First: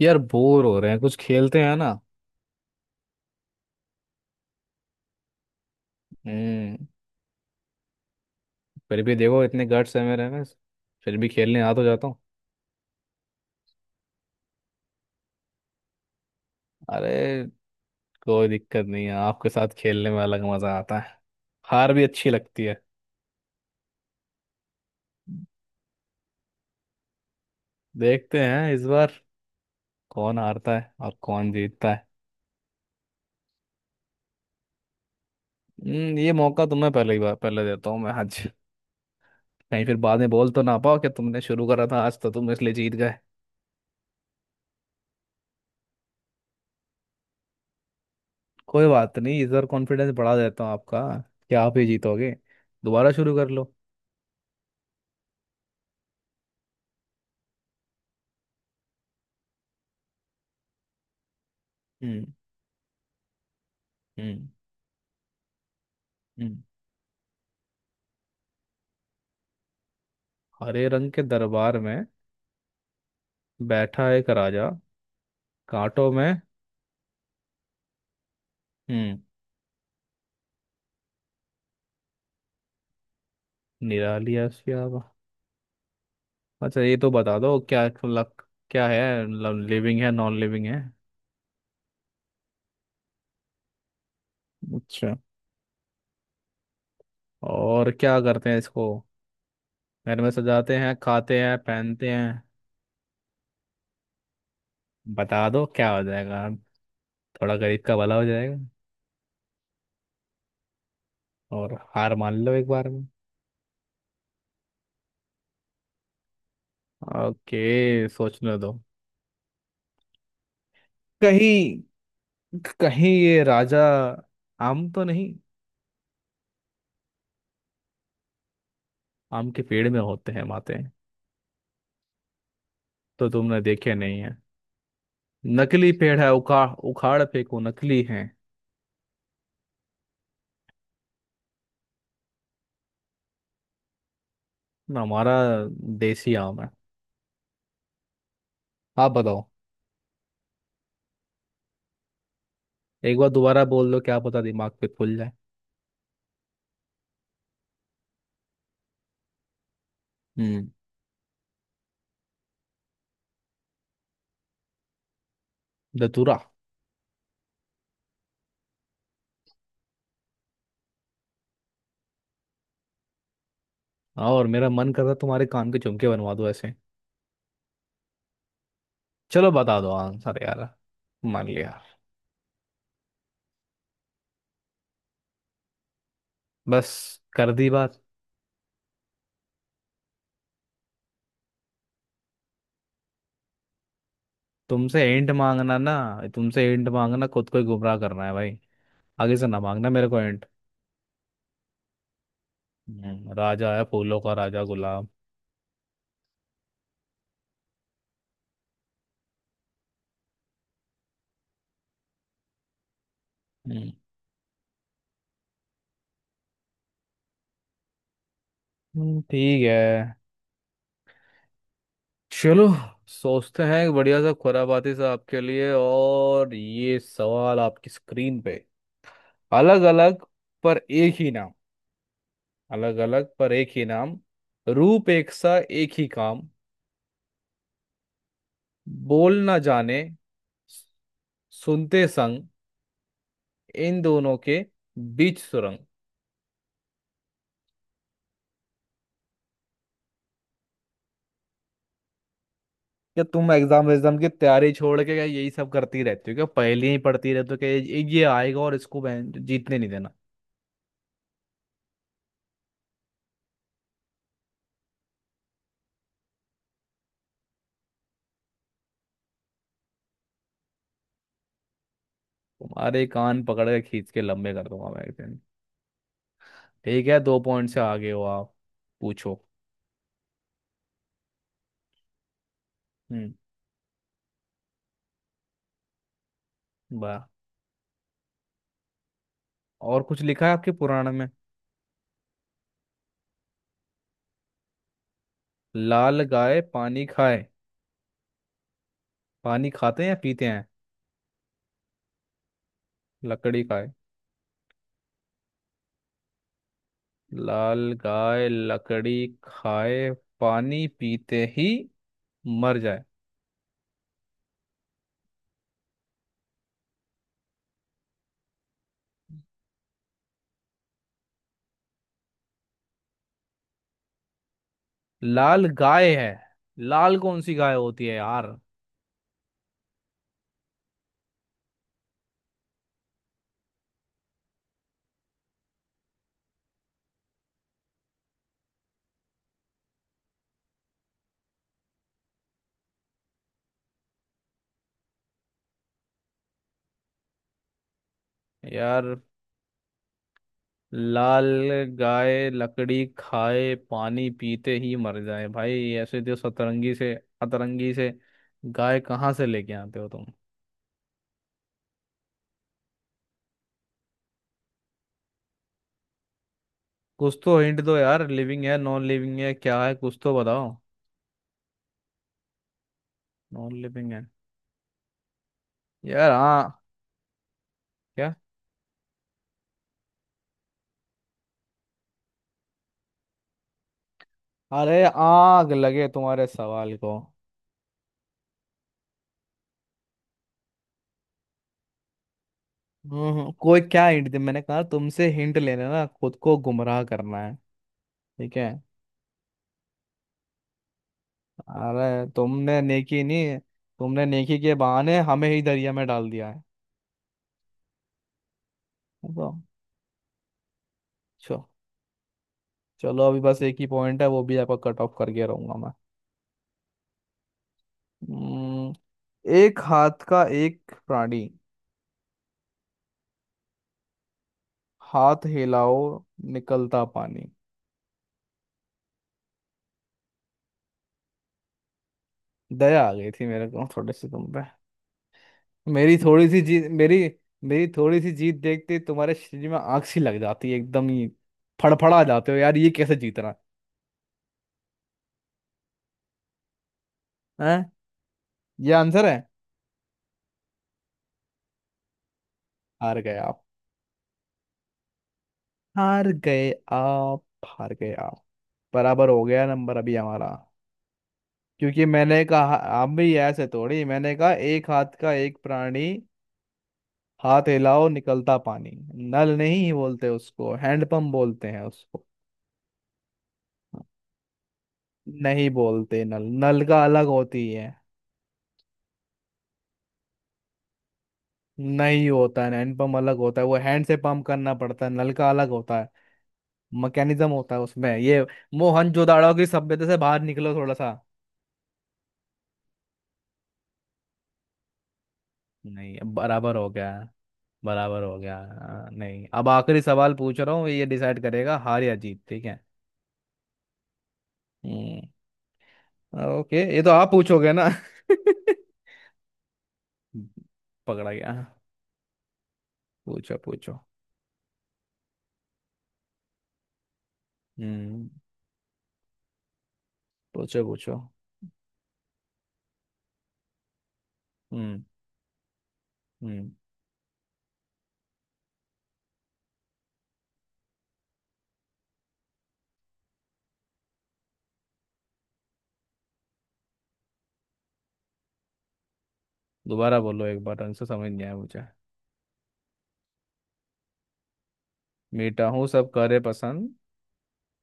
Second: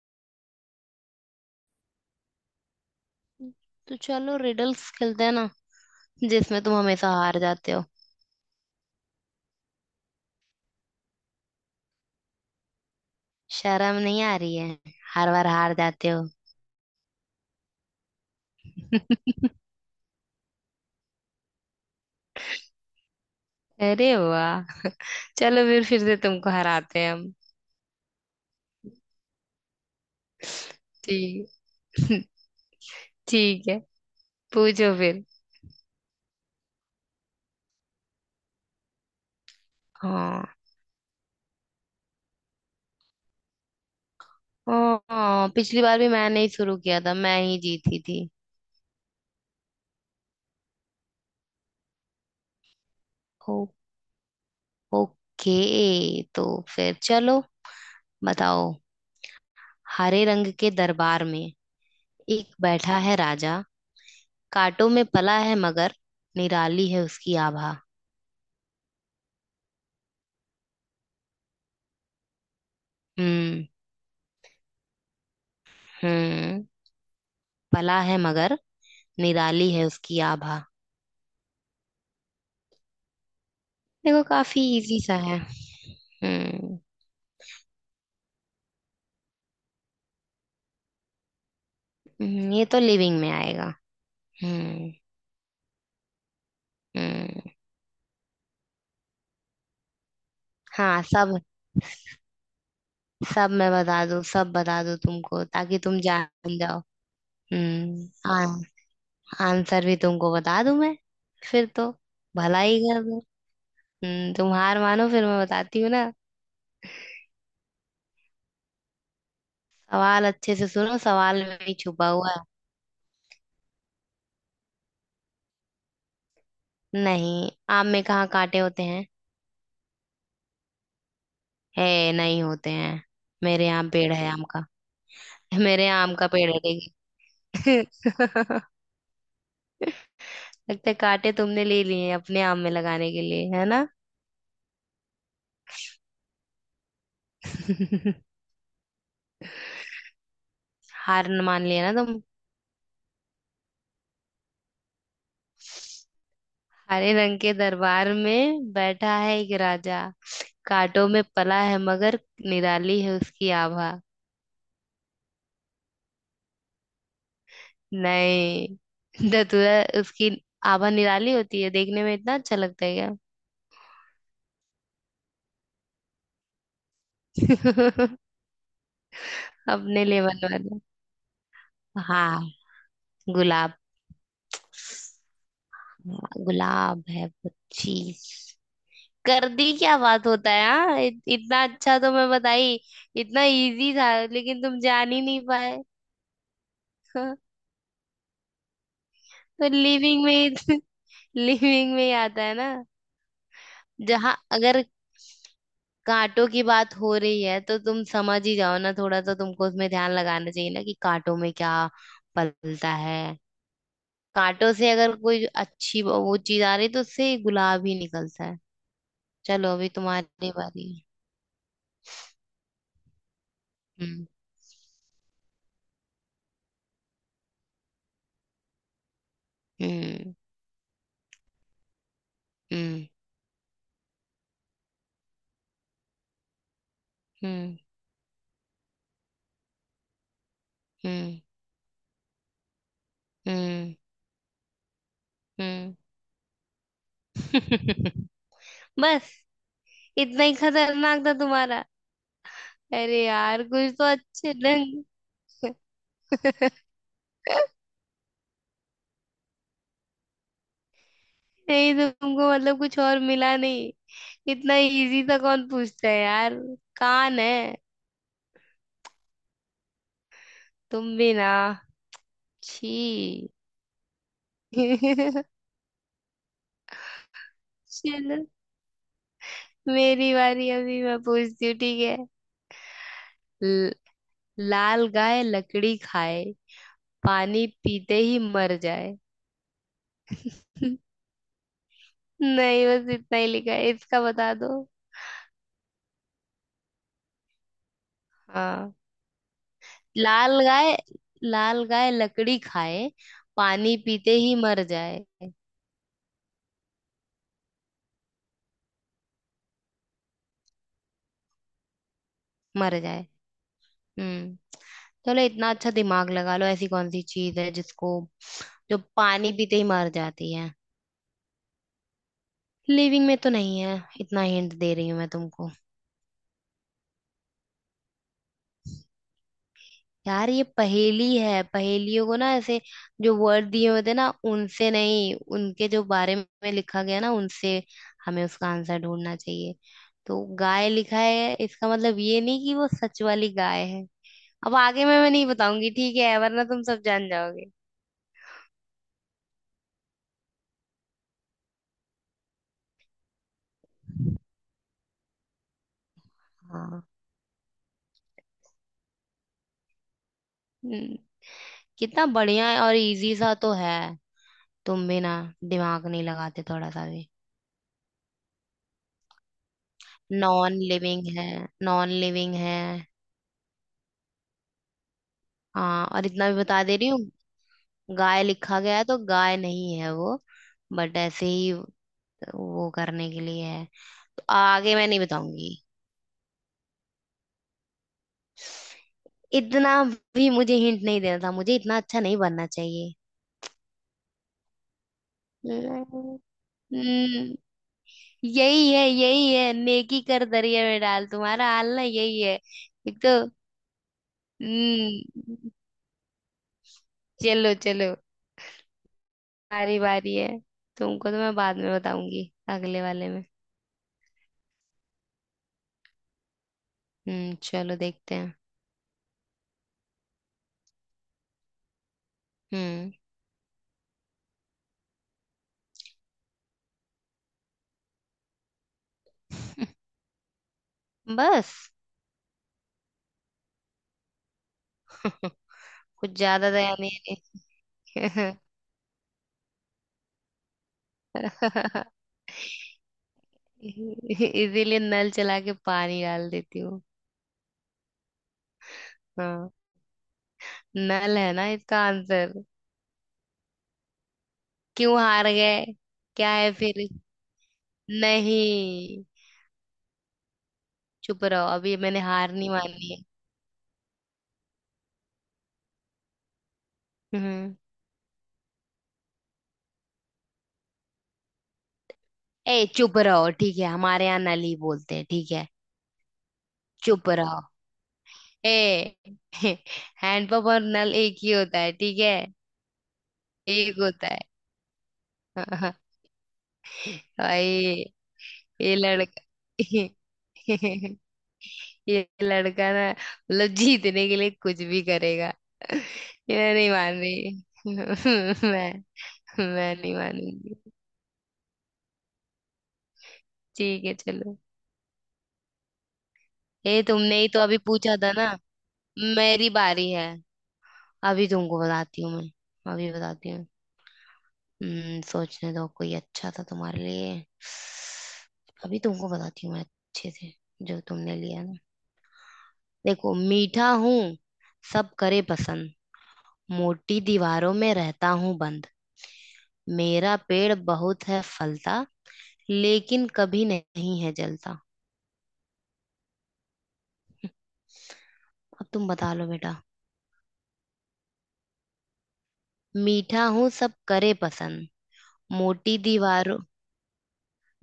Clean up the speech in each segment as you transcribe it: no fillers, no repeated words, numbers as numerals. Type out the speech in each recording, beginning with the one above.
यार बोर हो रहे हैं कुछ खेलते हैं ना। तो चलो रिडल्स खेलते हैं ना। जिसमें तुम हम्म। हमेशा हार जाते हो। फिर भी देखो इतने गट्स है मेरे में। फिर भी खेलने आ तो जाता हूँ। शर्म नहीं आ रही है? हर बार हार जाते हो। अरे कोई दिक्कत नहीं है, आपके साथ खेलने में अलग मजा आता है। हार भी अच्छी लगती है। अरे वाह। चलो फिर से तुमको हराते हैं हम। देखते हैं इस बार कौन हारता है और कौन ठीक। जीतता है। ठीक है। पूछो फिर। हम्म, ये मौका तुम्हें पहले ही बार पहले देता हूँ मैं आज। कहीं फिर बाद में हाँ। बोल तो ना पाओ कि तुमने शुरू करा था आज, तो तुम इसलिए जीत गए। हाँ, पिछली बार भी मैंने ही शुरू किया था, मैं ही जीती थी। कोई बात नहीं, इस बार कॉन्फिडेंस बढ़ा देता हूँ आपका कि आप ही जीतोगे। दोबारा शुरू कर ओ, लो। ओके। तो फिर चलो, बताओ। हरे रंग के दरबार में हम्म। एक बैठा है राजा। हम्म। कांटों में पला है मगर हम्म। निराली है उसकी आभा। हरे रंग के दरबार में हम्म। बैठा एक राजा, कांटों में। हम्म, पला है मगर हम्म। निराली है उसकी आभा। देखो निराली काफी आशियावा। इजी सा है। हम्म। अच्छा, ये तो बता दो क्या लक क्या है। लिविंग है नॉन लिविंग है? ये तो लिविंग में आएगा। हम्म। अच्छा, हम्म। और क्या करते हैं इसको? घर में सजाते हैं, हाँ, सब। खाते हैं, पहनते हैं? सब मैं बता दूं सब बता दूं तुमको बता दो ताकि क्या तुम हो जाएगा, जान जाओ। थोड़ा गरीब का हम्म भला हो जाएगा। आ, आंसर भी तुमको बता दूं मैं, फिर और तो हार मान लो भला एक ही बार कर में। दूं। हम्म, तुम हार मानो फिर मैं बताती हूँ ना। ओके, सोचने दो। सवाल अच्छे से सुनो, सवाल में कहीं ही छुपा हुआ है। कहीं ये राजा आम तो नहीं? नहीं, आम में कहाँ कांटे होते हैं। आम के पेड़ में होते हैं माते। है नहीं होते हैं। तो तुमने मेरे यहाँ देखे पेड़ नहीं है है? आम का। मेरे नकली यहाँ आम पेड़ का है, पेड़ है उखाड़ देखिए। उखाड़ फेंको, नकली है। लगता है कांटे तुमने ले लिए अपने आम में लगाने के लिए, है ना। हमारा देसी आम है। आप बताओ। हार न मान लिया ना तुम। एक बार दोबारा बोल दो क्या पता दिमाग पे खुल जाए। हरे रंग के दरबार में बैठा है एक राजा, हम्म। कांटों में पला है मगर निराली है उसकी आभा। धतूरा। नहीं। धतूरा उसकी आभा निराली होती है देखने में, इतना अच्छा लगता है क्या? और मेरा मन कर रहा है तुम्हारे कान के झुमके बनवा दो ऐसे। चलो बता दो अपने लिए आंसर बनवा यार। दो। मान लिया। हाँ, गुलाब। हाँ, बस, गुलाब है वो कर दी बात। चीज। कर दी क्या बात होता है, हाँ, इतना अच्छा तो मैं बताई। इतना इजी था लेकिन तुम तुमसे जान ही एंट नहीं मांगना पाए। ना, तुमसे एंट मांगना हाँ, खुद को ही गुमराह करना है भाई। आगे से ना तो मांगना मेरे को लिविंग एंट। में, लिविंग में ही आता है ना। राजा है फूलों का जहाँ राजा अगर गुलाब। कांटों की बात हो रही है तो तुम समझ ही जाओ ना, थोड़ा तो तुमको उसमें ध्यान लगाना चाहिए ना कि कांटों में क्या पलता है। हम्म। कांटों से अगर कोई अच्छी वो चीज आ रही तो उससे गुलाब ही निकलता है। ठीक चलो है। अभी तुम्हारी बारी है। चलो, सोचते हैं एक बढ़िया हम्म। सा खुराबाती सा आपके लिए। और ये सवाल आपकी स्क्रीन पे। अलग अलग हम्म। पर एक ही नाम। अलग हम्म। अलग पर एक ही नाम। रूप एक सा एक ही काम। हम्म। बोल ना जाने, हम्म। सुनते संग। हम्म। इन दोनों के बीच सुरंग। हम्म। बस, इतना ही खतरनाक था तुम्हारा? क्या अरे तुम यार एग्जाम कुछ तो एग्जाम की अच्छे तैयारी छोड़ ढंग। के क्या यही सब करती रहती हो क्या? पहले ही पढ़ती रहती हो क्या ये आएगा और इसको बहन- जीतने नहीं देना। नहीं, तुमको मतलब कुछ और मिला नहीं? इतना इजी था कौन पूछता है यार। कान है। तुम भी ना। तुम्हारे कान छी। पकड़ के खींच के लंबे कर दूंगा मैं एक दिन। ठीक है, दो पॉइंट से आगे हो चलो आप। पूछो। मेरी बारी, अभी मैं पूछती हूँ ठीक है। हम्म। ल- लाल गाय लकड़ी खाए, वाह। पानी पीते ही मर जाए। और कुछ लिखा है आपके पुराण में? नहीं, बस इतना ही लिखा है, इसका बता दो। लाल गाय पानी खाए। हाँ। पानी खाते हैं या पीते लाल हैं? गाय। लाल गाय लकड़ी खाए, लकड़ी खाए। पानी पीते ही मर जाए। लाल गाय लकड़ी खाए, पानी पीते ही मर मर जाए। जाए। हम्म। चलो इतना अच्छा दिमाग लगा लो, ऐसी कौन सी चीज है जिसको, जो पानी पीते ही मर जाती है। लिविंग में तो नहीं है, इतना हिंट दे रही हूँ मैं लाल तुमको। गाय है, लाल कौन सी गाय होती है यार? यार ये पहेली है, पहेलियों को ना ऐसे, जो वर्ड दिए होते हैं ना उनसे नहीं, उनके जो बारे में लिखा गया ना उनसे हमें उसका आंसर ढूंढना चाहिए। तो गाय लिखा है इसका मतलब ये नहीं कि वो सच वाली गाय है। अब आगे मैं नहीं बताऊंगी ठीक है, वरना तुम सब जान जाओगे। यार लाल गाय लकड़ी खाए पानी पीते ही मर जाए, भाई ऐसे तो सतरंगी हाँ। से अतरंगी से गाय कहाँ से लेके आते हो तुम। हम्म, कितना बढ़िया है और इजी सा तो है। तुम भी ना, दिमाग नहीं लगाते थोड़ा सा भी। कुछ तो हिंट दो यार, लिविंग है नॉन लिविंग है क्या है, कुछ तो नॉन बताओ। लिविंग है। नॉन लिविंग है। नॉन लिविंग है? हाँ, और यार इतना भी हाँ। बता दे रही हूँ, क्या? गाय लिखा गया है तो गाय नहीं है वो। बट ऐसे ही वो करने के लिए है। तो आगे अरे मैं नहीं आग बताऊंगी। लगे तुम्हारे सवाल को। इतना भी मुझे हिंट नहीं देना था, मुझे इतना अच्छा नहीं बनना चाहिए। हम्म, कोई क्या हिंट दे, मैंने कहा तुमसे हिंट लेना ना खुद नहीं। को गुमराह करना है। हम्म, ठीक है। यही है, यही है नेकी कर दरिया में डाल, तुम्हारा हाल ना अरे यही है। तुमने एक नेकी तो। नहीं, तुमने नेकी के बहाने हमें ही हम्म, दरिया में डाल दिया है। चलो चलो, तो बारी बारी है, तुमको तो मैं चलो, बाद में बताऊंगी अगले चलो वाले अभी में। बस एक ही पॉइंट है वो भी आपका कट ऑफ करके रहूंगा मैं। चलो देखते हैं। हम्म, एक हाथ का एक प्राणी, हम्म। हाथ हिलाओ निकलता पानी। बस? दया आ गई थी मेरे को थोड़ी सी तुम पे। मेरी कुछ थोड़ी सी ज्यादा जीत दया मेरी। नहीं है। मेरी थोड़ी सी जीत देखते ही तुम्हारे शरीर में आग सी लग जाती है एकदम ही। इसीलिए फड़फड़ा जाते हो यार, ये कैसे जीतना नल चला के पानी डाल देती हूँ। है? हैं? ये आंसर है? हाँ, नल है ना इसका आंसर। हार गए आप, क्यों हार गए? हार क्या गए है फिर? आप, हार गए आप। नहीं। बराबर हो गया नंबर अभी हमारा। चुप रहो, अभी क्योंकि मैंने मैंने हार नहीं कहा आप मानी है। भी ऐसे थोड़ी, मैंने कहा एक हाथ का एक प्राणी, हाथ हम्म। हिलाओ निकलता पानी। नल नहीं बोलते उसको, हैंडपंप बोलते हैं उसको। ए चुप रहो, ठीक है हमारे यहाँ नल ही बोलते हैं, ठीक नहीं है। बोलते नल नल का अलग चुप रहो। होती है। ए हैंडपंप और नल एक ही होता है ठीक नहीं है। होता है, हैंड पंप अलग होता है, वो एक हैंड से होता है। पंप करना पड़ता है, नल का अलग होता है। मैकेनिज्म होता है भाई, उसमें ये। ये लड़का। मोहनजोदाड़ो की सभ्यता से बाहर निकलो थोड़ा सा। ये लड़का ना, मतलब जीतने के लिए कुछ भी करेगा। नहीं, अब ये बराबर हो नहीं गया मान है। रही बराबर हो गया है, मैं। हाँ, नहीं अब मैं आखिरी नहीं सवाल पूछ रहा मानूंगी। हूँ, ये डिसाइड करेगा हार या जीत, ठीक है। ठीक है चलो। हम्म, ओके, ये ए तो आप तुमने ही तो पूछोगे अभी ना। पूछा था ना, मेरी बारी है। पकड़ा अभी गया। तुमको बताती हूँ मैं, अभी बताती पूछो हूँ। पूछो। हम्म, सोचने दो कोई अच्छा था तुम्हारे लिए। हम्म। अभी तुमको बताती हूँ मैं अच्छे से, पूछो जो पूछो। तुमने लिया ना। देखो, मीठा हूँ हम्म। सब करे पसंद, हम्म। मोटी दीवारों में रहता हूँ बंद, मेरा पेड़ बहुत है फलता, लेकिन कभी नहीं है जलता। अब तुम बता लो बेटा। दोबारा बोलो एक बार ढंग से समझ नहीं आया मुझे। मीठा हूँ सब करे पसंद। मीठा हूँ मोटी सब करे दीवारों पसंद।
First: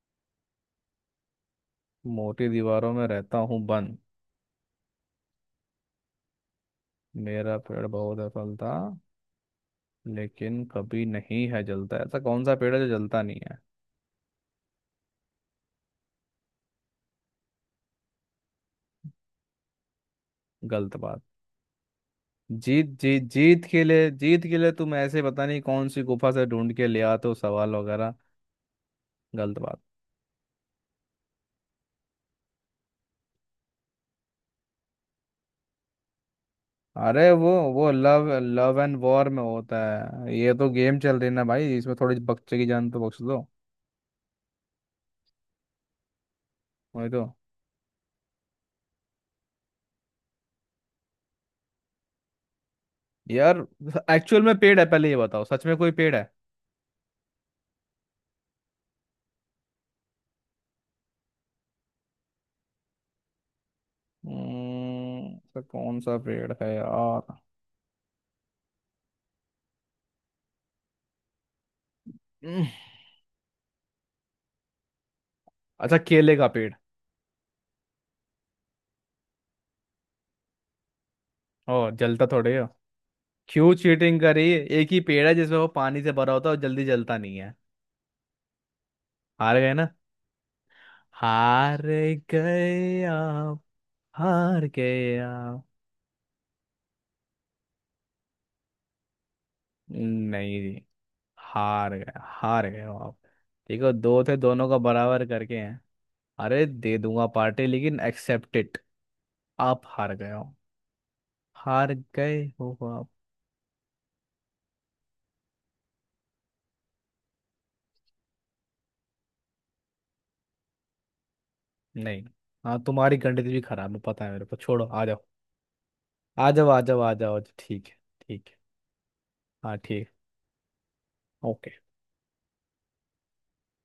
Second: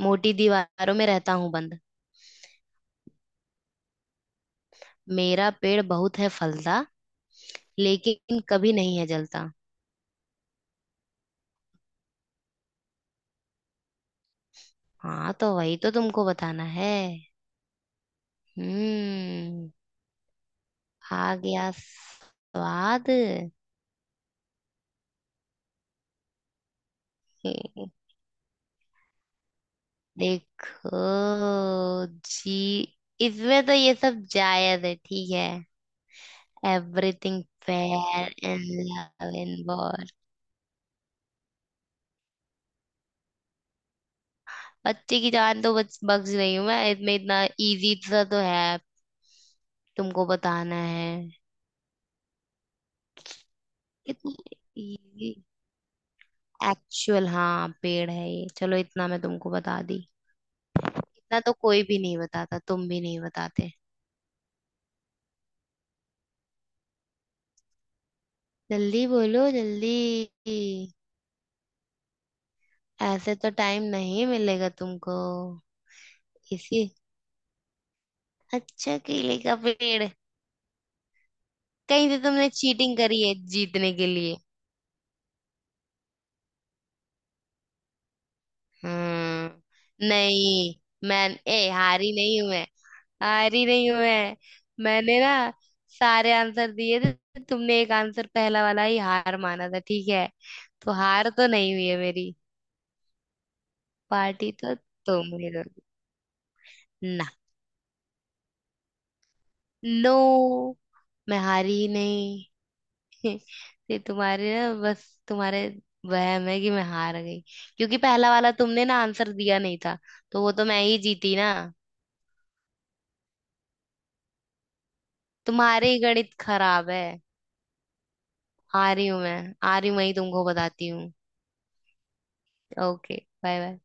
मोटी दीवारों में रहता हूँ बंद। मोटी दीवारों में रहता हूँ बंद। मेरा पेड़ बहुत है फलता। मेरा पेड़ बहुत है लेकिन फलता। कभी नहीं है जलता। लेकिन कभी नहीं है जलता। ऐसा कौन सा पेड़ है जो जलता नहीं है? हाँ तो वही तो तुमको बताना है। हम्म, गलत बात। आ गया जीत स्वाद। जीत जीत के लिए तुम ऐसे पता नहीं कौन सी गुफा से ढूंढ के ले आते हो सवाल वगैरह। गलत बात। देखो जी, इसमें तो ये सब जायज है ठीक है, अरे एवरीथिंग वो love fair in love and war love में इन होता वॉर। है। ये तो गेम चल रही है ना भाई, इसमें थोड़ी बच्चे की जान तो बख्श दो। बच्चे की जान तो बच बख्श रही हूँ मैं, वही इसमें तो। इतना इजी सा तो है, तुमको बताना है। यार एक्चुअल में इतना पेड़ है, पहले ये इजी। बताओ, सच में कोई पेड़ है? एक्चुअल हाँ पेड़ है ये, चलो इतना मैं तुमको बता दी, इतना तो कोई भी नहीं बताता, तुम भी नहीं बताते। तो कौन सा पेड़ है यार? जल्दी बोलो जल्दी। हम्म। ऐसे तो टाइम नहीं मिलेगा तुमको। अच्छा, केले का पेड़। इसी। अच्छा केले का पेड़? ओ, कहीं से जलता तुमने थोड़े हो। चीटिंग करी है क्यों जीतने के चीटिंग लिए। करी? एक ही पेड़ है जिसमें वो पानी से भरा होता है और जल्दी जलता नहीं है। हार गए ना? हम्म, नहीं। मैं। ए हार हारी नहीं हूं मैं। गए आप, हारी नहीं हूं मैं। हार गए मैंने ना आप। सारे आंसर दिए थे, तुमने एक आंसर पहला वाला ही हार माना था ठीक है, नहीं जी, तो हार तो नहीं हुई हार है गए, मेरी। हार गए हो आप। ठीक है, दो थे पार्टी दोनों तो का बराबर तुम ही करके हैं। दोगी अरे दे ना। दूंगा पार्टी, लेकिन एक्सेप्ट इट, आप हार गए हो। नो, मैं हारी ही हार गए नहीं। हो आप। ये तुम्हारे ना, बस तुम्हारे वहम है कि मैं हार गई। क्योंकि पहला वाला तुमने ना आंसर दिया नहीं था, तो वो तो मैं ही जीती ना। नहीं। हाँ तुम्हारी गणित भी खराब है, पता है मेरे को। छोड़ो, आ जाओ। तुम्हारे ही गणित आ जाओ आ खराब जाओ है। आ जाओ ठीक है। ठीक है। आ रही हूँ मैं, हाँ आ रही हूँ, ठीक। वही तुमको बताती हूँ। ओके। ओके। Bye bye.